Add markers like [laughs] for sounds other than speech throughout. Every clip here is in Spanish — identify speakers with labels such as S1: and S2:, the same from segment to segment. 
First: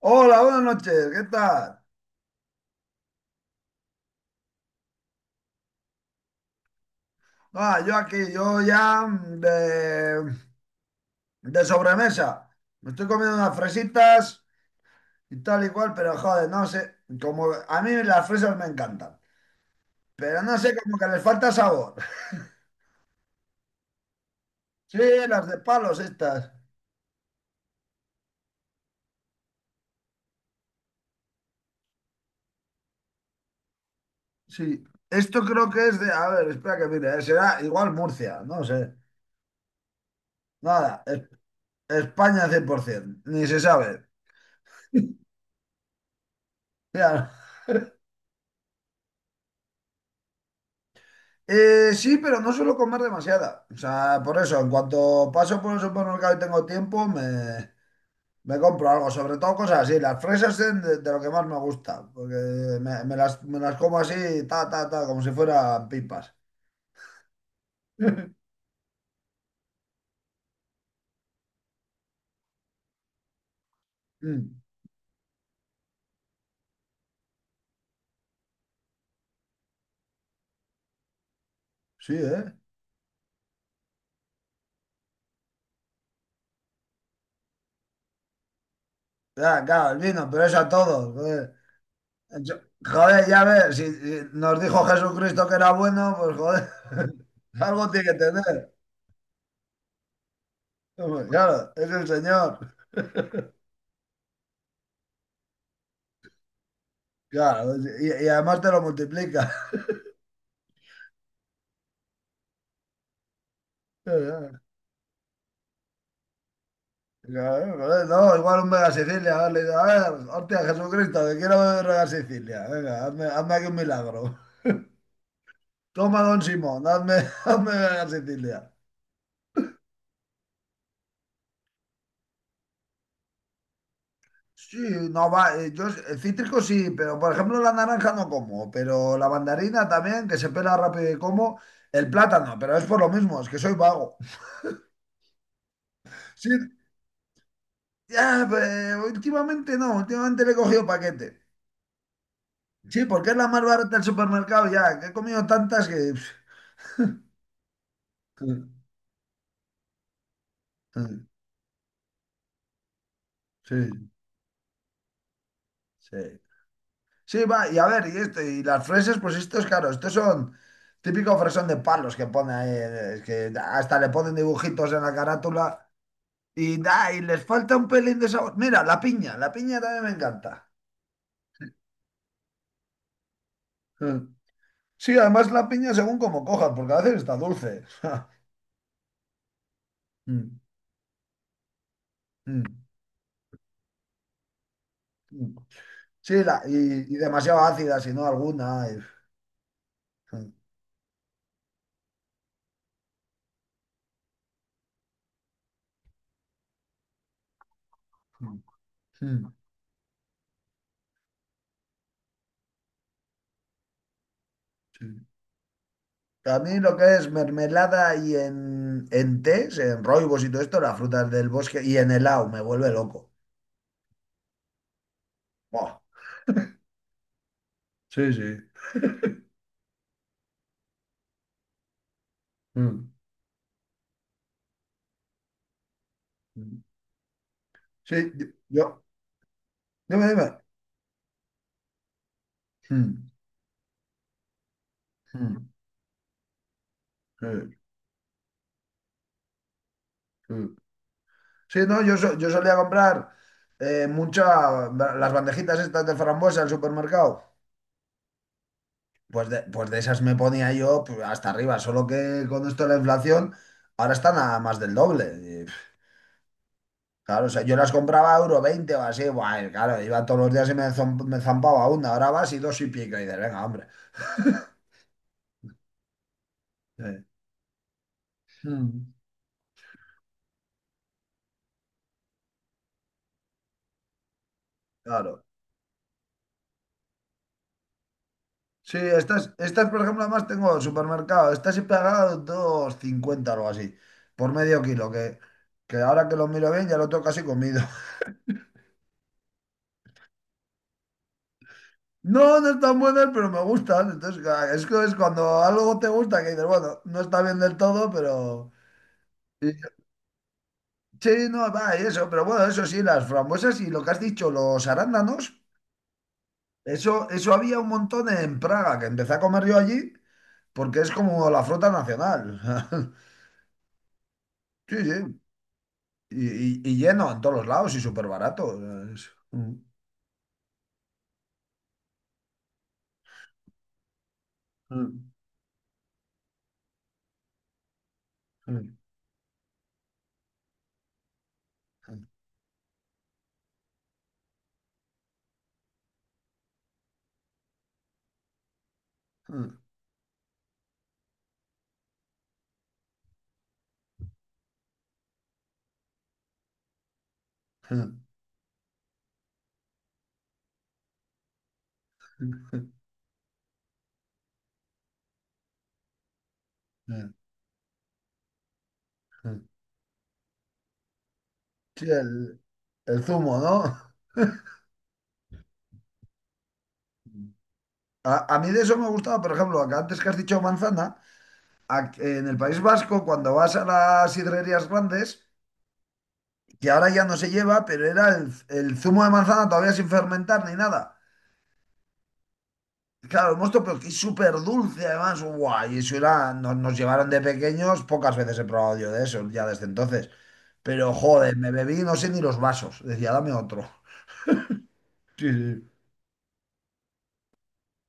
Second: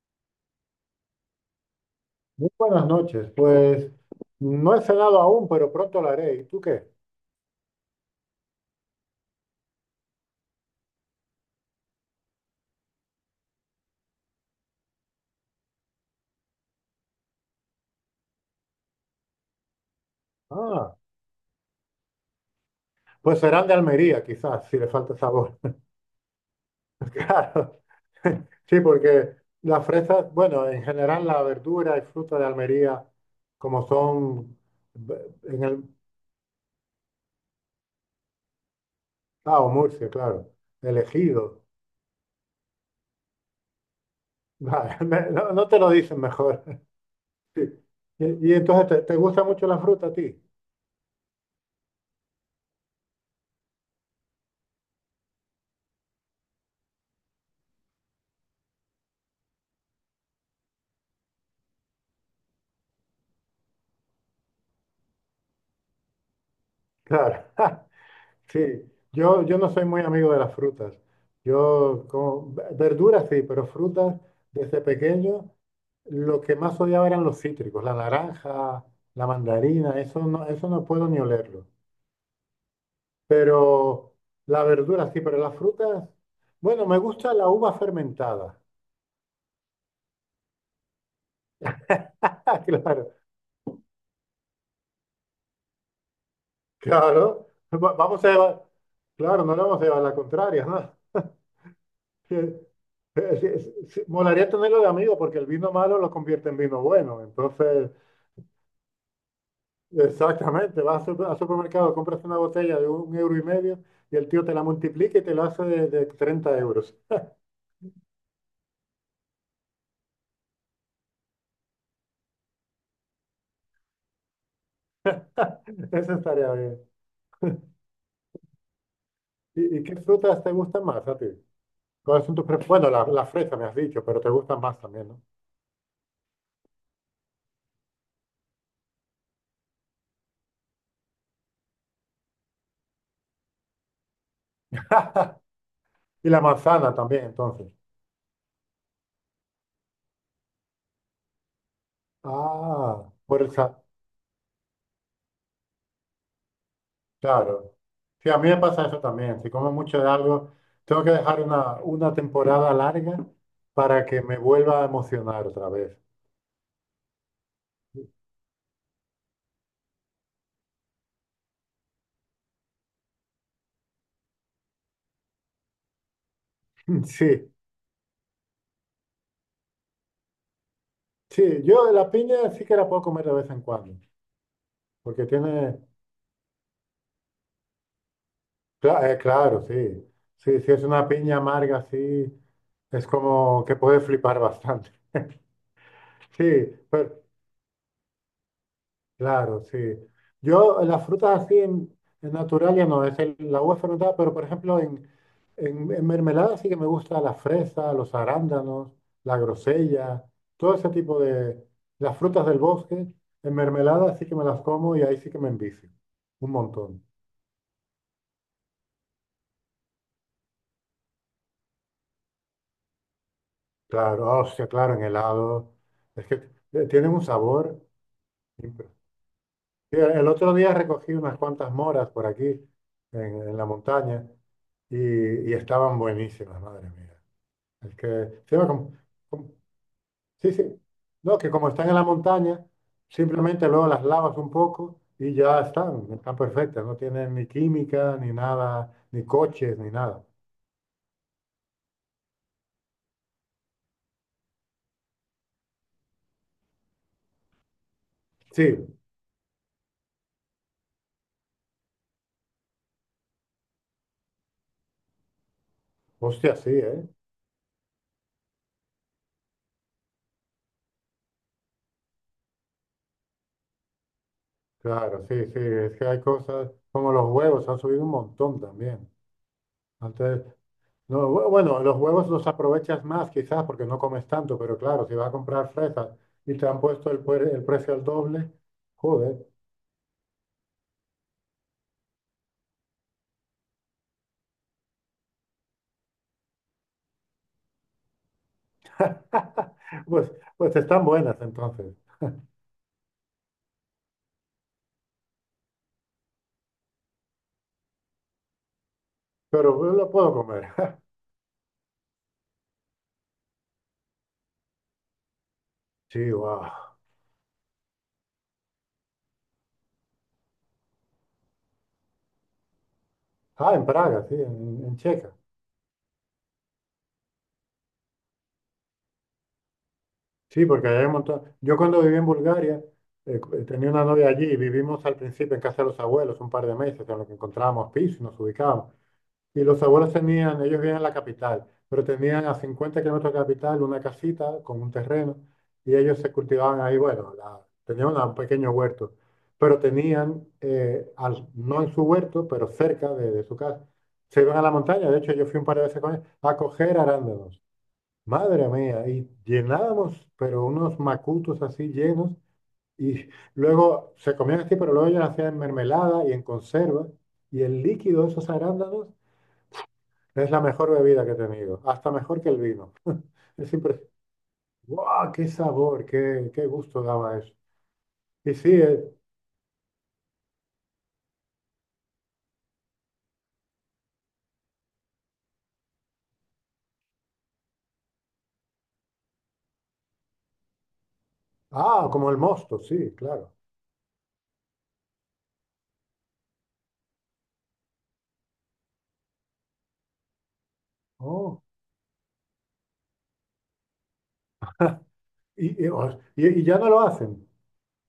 S1: Hola, buenas noches, ¿qué tal?
S2: Muy buenas noches. Pues no he cenado aún, pero pronto lo haré. ¿Y tú qué?
S1: Ah, yo aquí, yo ya de sobremesa. Me estoy comiendo unas fresitas y tal y cual, pero joder, no sé, como a mí las fresas me encantan, pero no sé,
S2: Ah,
S1: como que les falta sabor. [laughs]
S2: pues serán de Almería, quizás, si le
S1: Sí,
S2: falta
S1: las de
S2: sabor.
S1: palos estas.
S2: [laughs] Claro. Sí, porque las fresas, bueno, en general la verdura y fruta de Almería, como son
S1: Sí, esto
S2: en
S1: creo
S2: el...
S1: que es de, a ver, espera que mire, será igual Murcia, no sé.
S2: Ah, o Murcia, claro.
S1: Nada,
S2: Elegido.
S1: España 100%, ni se sabe.
S2: Vale, [laughs] no, no te lo dicen mejor. [laughs]
S1: [laughs]
S2: Sí. Y entonces, ¿te gusta mucho la fruta a ti?
S1: Sí, pero no suelo comer demasiada. O sea, por eso, en cuanto paso por el supermercado y tengo tiempo, me compro algo. Sobre todo cosas así. Las fresas son de lo que más me gusta. Porque me las como así, ta, ta, ta, como si fueran pipas.
S2: Claro. [laughs]
S1: [laughs]
S2: Sí, yo no soy muy amigo de las frutas. Yo como verduras sí, pero frutas
S1: Mm,
S2: desde pequeño lo que más odiaba eran los cítricos, la naranja, la mandarina, eso no puedo ni olerlo.
S1: sí, ¿eh?
S2: Pero la verdura sí, pero las frutas, bueno, me gusta la uva fermentada.
S1: Ya, claro, el vino, pero eso a todos. Joder,
S2: [laughs] Ah, claro,
S1: Joder, ya ves, si nos dijo Jesucristo que era bueno, pues joder,
S2: claro.
S1: [laughs] algo
S2: Va-
S1: tiene que
S2: Vamos a llevar,
S1: tener.
S2: claro, no le vamos a llevar la contraria, ¿no?
S1: Hombre, claro, es el Señor.
S2: [laughs] Sí, sí, sí, molaría tenerlo de amigo porque el vino malo lo convierte en vino bueno,
S1: Claro,
S2: entonces.
S1: y, además te lo multiplica.
S2: Exactamente, vas al supermercado, compras una botella de un euro y medio y el tío te
S1: Eh,
S2: la multiplica y te lo hace de 30 euros.
S1: claro, joder, no, igual un Mega Sicilia, a ver, le digo, a ver, hostia, Jesucristo, que quiero beber Mega Sicilia, venga, hazme, hazme aquí un milagro.
S2: [laughs] Eso
S1: Toma, don
S2: estaría bien.
S1: Simón, hazme, [laughs] hazme Mega Sicilia.
S2: ¿Y qué frutas te gustan más a ti? ¿Cuáles son tus? Bueno, la fresa me has dicho, pero te gustan
S1: Sí,
S2: más también, ¿no?
S1: no va, yo cítrico sí, pero por ejemplo la naranja no como, pero la mandarina también, que se pela rápido y como, el plátano, pero es por lo mismo, es que soy vago. [laughs]
S2: [laughs] Y la
S1: Sí,
S2: manzana también, entonces.
S1: ya, pues, últimamente no, últimamente le he cogido paquete. Sí,
S2: Ah,
S1: porque es la más barata del supermercado ya, que he comido tantas que...
S2: claro. Sí, a mí me pasa
S1: [laughs]
S2: eso también. Si como mucho de algo, tengo que dejar una temporada larga
S1: Sí,
S2: para que me vuelva a emocionar otra vez.
S1: sí. Sí, va, y a ver, y esto, y las fresas pues estos, claro, estos son típico fresón de palos que pone ahí, es que hasta le ponen dibujitos en la carátula y,
S2: [laughs]
S1: da, y les
S2: Sí.
S1: falta un pelín de sabor. Mira, la piña también me encanta.
S2: Sí, yo la piña sí que la puedo comer de vez en cuando,
S1: Mm. Sí,
S2: porque
S1: además la
S2: tiene,
S1: piña según como cojas, porque a veces está dulce. [laughs]
S2: claro, sí,
S1: Mm,
S2: sí, si es una piña amarga, sí,
S1: mm,
S2: es como que puede flipar bastante. [laughs]
S1: mm. Sí,
S2: Sí,
S1: y
S2: pero,
S1: demasiado ácida, si no alguna.
S2: claro, sí. Yo las frutas así en, natural ya no, es la uva fermentada, pero por ejemplo en mermelada sí que me gusta la fresa, los
S1: Mm,
S2: arándanos, la
S1: mm,
S2: grosella, todo ese tipo de, las frutas del bosque, en mermelada sí que me las como y ahí
S1: sí.
S2: sí que me envicio, un
S1: A mí lo
S2: montón.
S1: que es mermelada y en tés, en roibos y todo esto, las frutas del bosque y en helado, me vuelve loco.
S2: Claro, oh, hostia, claro, en helado.
S1: Buah.
S2: Es que tienen un sabor.
S1: Sí, sí.
S2: impre- Mira, el otro día recogí unas cuantas moras por aquí,
S1: Mm.
S2: en, la montaña, y, y estaban buenísimas,
S1: Mm.
S2: madre mía. Es
S1: Sí,
S2: que, sí, va
S1: yo.
S2: como-
S1: Dime,
S2: sí,
S1: dime.
S2: sí. No, que como están en la montaña,
S1: Mm,
S2: simplemente luego las lavas un poco y ya
S1: mm,
S2: están perfectas. No tienen ni
S1: sí,
S2: química, ni nada, ni coches, ni nada.
S1: sí. Sí, no, yo solía comprar mucha, las bandejitas estas de frambuesa al supermercado.
S2: Sí,
S1: Pues de esas me ponía yo pues, hasta arriba, solo que con esto de la inflación, ahora están a más del doble.
S2: hostia, sí, ¿eh?
S1: Claro, o sea, yo las compraba a 1,20 € o así, guay, claro, iba todos los días y me zampaba una, ahora vas y dos y pico, y dices, venga, hombre. [laughs]
S2: Claro, sí, sí, es que hay cosas como
S1: Sí.
S2: los huevos, han subido un montón también.
S1: Mm,
S2: Antes, no, bueno, los huevos los aprovechas más quizás porque no comes tanto, pero claro, si vas a
S1: claro.
S2: comprar fresas y te han puesto el precio al doble,
S1: Sí,
S2: joder,
S1: estas, por ejemplo, además tengo el supermercado, estas he pagado 2,50 o algo así, por medio kilo, que ahora que lo miro bien ya lo tengo casi comido. [laughs]
S2: [laughs] pues, pues están buenas entonces,
S1: No, no están buenas, pero me gustan, entonces ca- es que es cuando algo te gusta que dices, bueno, no está bien del todo, pero...
S2: pero lo puedo comer. [laughs]
S1: Sí, no, va, y eso, pero bueno, eso sí, las frambuesas y lo que has dicho, los arándanos.
S2: Sí, wow.
S1: Eso había un montón en Praga, que empecé a comer yo allí, porque es como la fruta nacional. [laughs]
S2: Ah, en Praga, sí, en,
S1: Sí,
S2: en Checa.
S1: sí. Y lleno en todos los lados y súper barato. [laughs]
S2: Sí, porque allá hay un montón. Yo cuando viví en Bulgaria, tenía una novia allí y vivimos al principio en casa de los abuelos un par de meses, en lo que encontrábamos piso y nos ubicábamos. Y los abuelos tenían, ellos vivían en la capital, pero tenían a 50 kilómetros de la capital una casita con un terreno y ellos se cultivaban ahí, bueno, tenían un pequeño huerto, pero tenían, no en su huerto, pero cerca de su casa, se iban a la montaña, de hecho yo fui un par de veces con ellos, a coger arándanos. Madre mía, y llenábamos, pero unos macutos así llenos, y [laughs] luego se comían así, pero luego ellos hacían en mermelada y en conserva, y el líquido de esos arándanos es la mejor bebida que he tenido,
S1: Sí,
S2: hasta mejor que
S1: el,
S2: el vino.
S1: el zumo,
S2: Es
S1: ¿no?
S2: impresionante. ¡Wow! ¡Qué sabor! ¡Qué gusto daba eso!
S1: [laughs]
S2: Y
S1: A mí
S2: sí,
S1: de eso me gustaba, por ejemplo, que antes que has dicho manzana, en el País Vasco, cuando vas a las sidrerías grandes, que ahora ya no se lleva, pero era el zumo de manzana todavía sin fermentar ni nada.
S2: como el mosto, sí,
S1: Claro,
S2: claro.
S1: el mosto, pero que es súper dulce además. Guay, eso era, nos llevaron de pequeños, pocas veces he probado yo de eso, ya desde entonces. Pero joder,
S2: Oh,
S1: me bebí no sé ni los vasos. Decía, dame otro. Sí,
S2: y, y,
S1: sí.
S2: os- y- y ya no lo hacen.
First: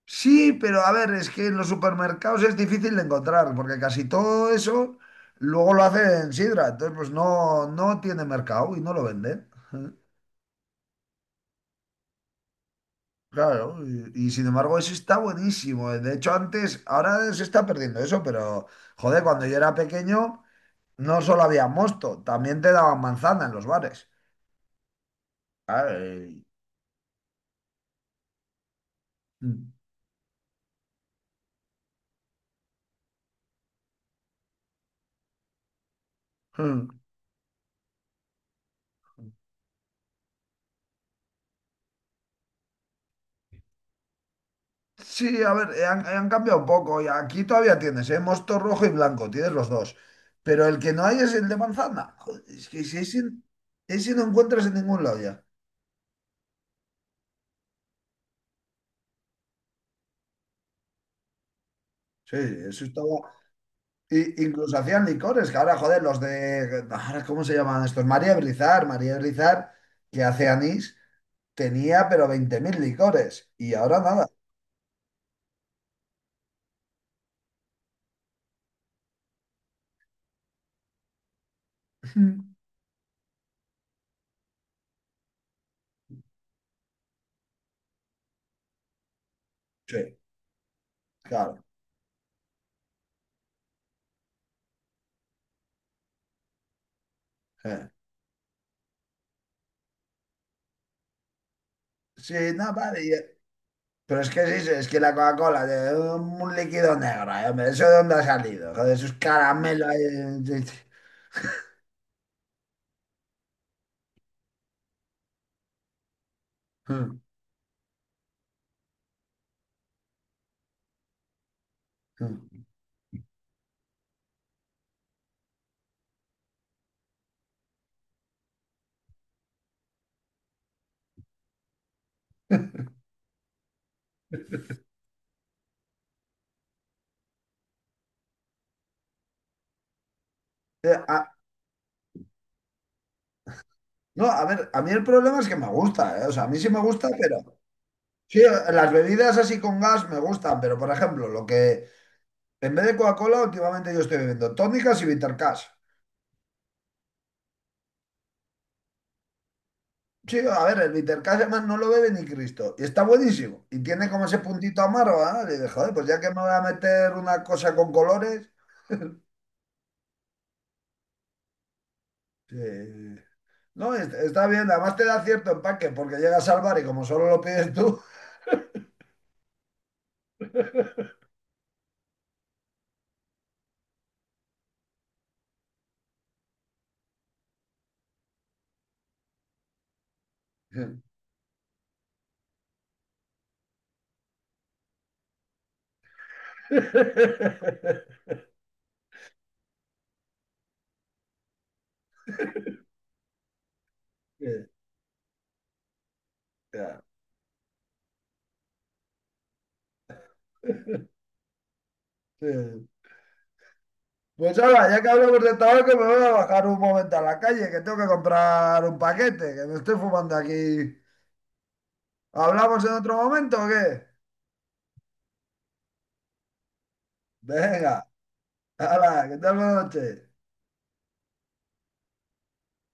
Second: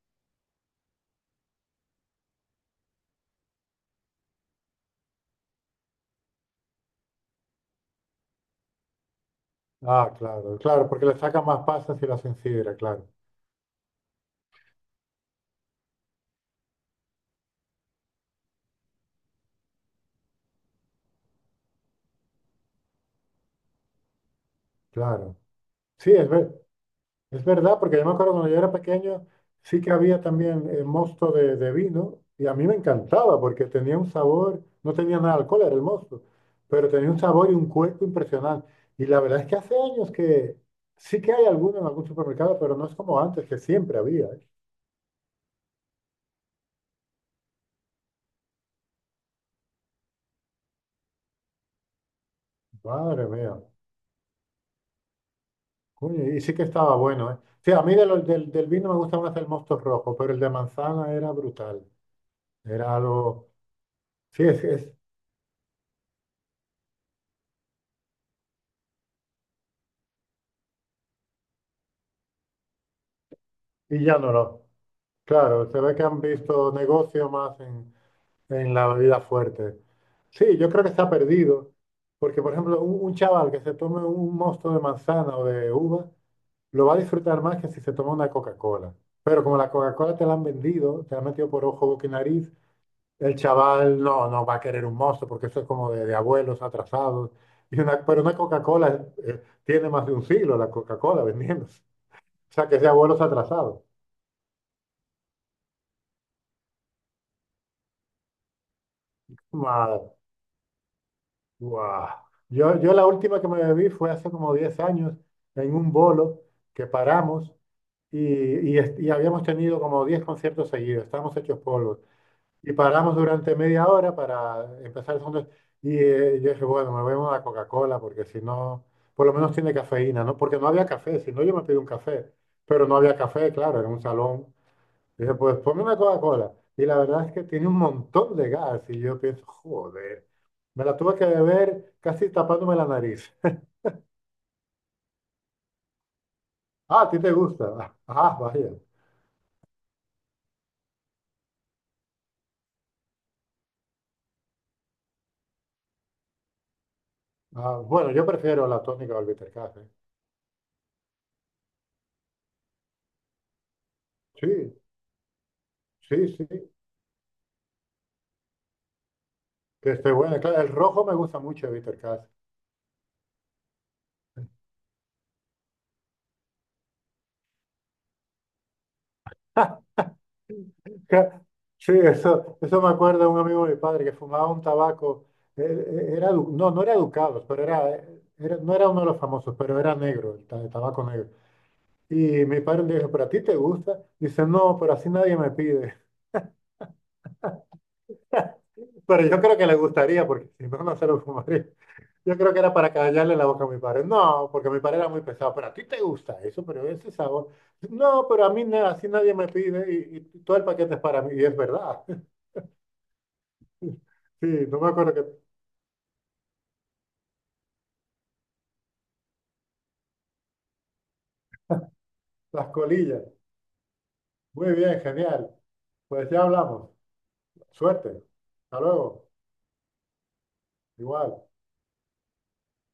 S1: Sí, pero a ver, es que en los supermercados es difícil de encontrar, porque casi todo eso luego lo hacen sidra. Entonces, pues no, no tiene mercado y no lo venden. [laughs]
S2: Ah, claro, claro, porque le sacan más pasas y lo hacen sidra, claro,
S1: Claro, y sin embargo eso está buenísimo. De hecho, antes, ahora se está perdiendo eso, pero joder, cuando yo era pequeño... No solo había mosto, también te daban manzana en los bares.
S2: claro. Sí, es
S1: Ay.
S2: verdad. Es verdad, porque yo me acuerdo cuando yo era pequeño,
S1: Mm.
S2: sí que había también mosto de vino y a mí me encantaba porque tenía un sabor, no tenía nada de alcohol, era el mosto, pero tenía un sabor y un cuerpo impresionante. Y la verdad es que hace años que sí que hay alguno en algún supermercado, pero no es como antes, que siempre había, ¿eh?
S1: Sí, a ver, han cambiado un poco. Y aquí todavía tienes, ¿eh? Mosto rojo y blanco, tienes los dos. Pero el que no hay es el de manzana. Joder, es que si ese,
S2: Madre mía,
S1: ese no encuentras en ningún lado ya.
S2: coño, y sí que estaba bueno, ¿eh? Sí, a mí de del vino me gusta más el mosto rojo, pero el de manzana era brutal,
S1: Sí, eso
S2: era
S1: estaba.
S2: algo,
S1: Y
S2: sí,
S1: incluso hacían licores, que ahora, joder, los de. Ahora, ¿cómo se llaman estos? María Brizar, María Brizar, que hace anís, tenía pero 20.000 licores. Y ahora
S2: y ya
S1: nada.
S2: no lo. Claro, se ve que han visto negocio más en la bebida fuerte. Sí, yo creo que está perdido, porque por
S1: [laughs]
S2: ejemplo, un chaval que se tome un mosto de manzana o de uva, lo va a disfrutar más que si se toma una Coca-Cola. Pero como la Coca-Cola
S1: Sí,
S2: te la han vendido, te la han metido
S1: claro.
S2: por ojo, boca y nariz, el chaval no va a querer un mosto, porque eso es como de abuelos atrasados.
S1: Sí,
S2: Pero una Coca-Cola tiene más de un siglo la Coca-Cola vendiéndose.
S1: sí,
S2: O sea,
S1: no,
S2: que es de
S1: vale.
S2: abuelos atrasados.
S1: Pero es que sí, sí, es que la Coca-Cola, de un líquido negro, hombre, ¿eso de dónde ha salido? Joder, esos caramelos. Ahí,
S2: Madre. Guau. Yo la última que me bebí fue hace como 10 años en un bolo que paramos y, y habíamos tenido como 10 conciertos seguidos, estábamos hechos polvos.
S1: eh,
S2: Y paramos durante media hora para empezar el segundo. Y yo dije, bueno, me voy a una Coca-Cola porque si no, por lo menos tiene cafeína, ¿no? Porque no había café, si no yo me pido un café. Pero no había café, claro, en un salón. Dije, pues ponme una Coca-Cola. Y la verdad es que tiene un montón de gas. Y yo pienso, joder, me la
S1: eh,
S2: tuve que
S1: ah,
S2: beber casi tapándome la nariz. [laughs]
S1: no, a ver, a mí el problema es que me gusta, o sea, a mí sí me
S2: Ah,
S1: gusta,
S2: ¿a ti te
S1: pero...
S2: gusta? [laughs] Ah,
S1: Sí,
S2: vaya.
S1: las bebidas así con gas me gustan, pero por ejemplo, lo que... En vez de Coca-Cola, últimamente yo estoy bebiendo tónicas y Bitter Cash.
S2: Ah, bueno, yo prefiero la tónica o el bitter café.
S1: Sí, a ver, el Bitter Cash además no lo bebe ni Cristo. Y está buenísimo. Y tiene como ese
S2: Sí,
S1: puntito amargo, ¿eh? Y dije, joder, pues ya que me
S2: sí, sí,
S1: voy a meter una cosa con colores...
S2: que esté buena. Claro, el rojo me gusta mucho el bitter café.
S1: Sí, sí. No, está bien, además te da cierto empaque porque llegas al bar y como solo lo pides tú.
S2: Ca- Sí, eso me acuerda un amigo de mi padre que fumaba un tabaco. Él era, no, no era Ducados, pero no era uno de los famosos, pero era negro, el tabaco negro. Y mi padre le dijo, ¿pero a ti te gusta? Dice, no, pero así nadie me pide.
S1: [laughs]
S2: [laughs] Pero yo creo que le gustaría, porque si no, no se lo fumaría. Yo creo que era para callarle la boca a mi padre.
S1: Sí,
S2: No, porque mi padre era muy pesado, pero a ti te gusta eso, pero
S1: ya,
S2: ese sabor. No, pero a mí así nadie me pide y todo el paquete es para mí. Y es verdad. [laughs]
S1: sí.
S2: Sí,
S1: Pues
S2: no
S1: ahora,
S2: me
S1: ya que
S2: acuerdo que
S1: hablamos de tabaco, me voy a bajar un momento a la calle, que tengo que comprar un paquete, que me estoy fumando aquí.
S2: las
S1: ¿Hablamos en otro
S2: colillas.
S1: momento o qué?
S2: Muy bien, genial. Pues ya hablamos.
S1: Venga,
S2: Suerte. Hasta
S1: hala,
S2: luego.
S1: que tal buena noche.
S2: Igual.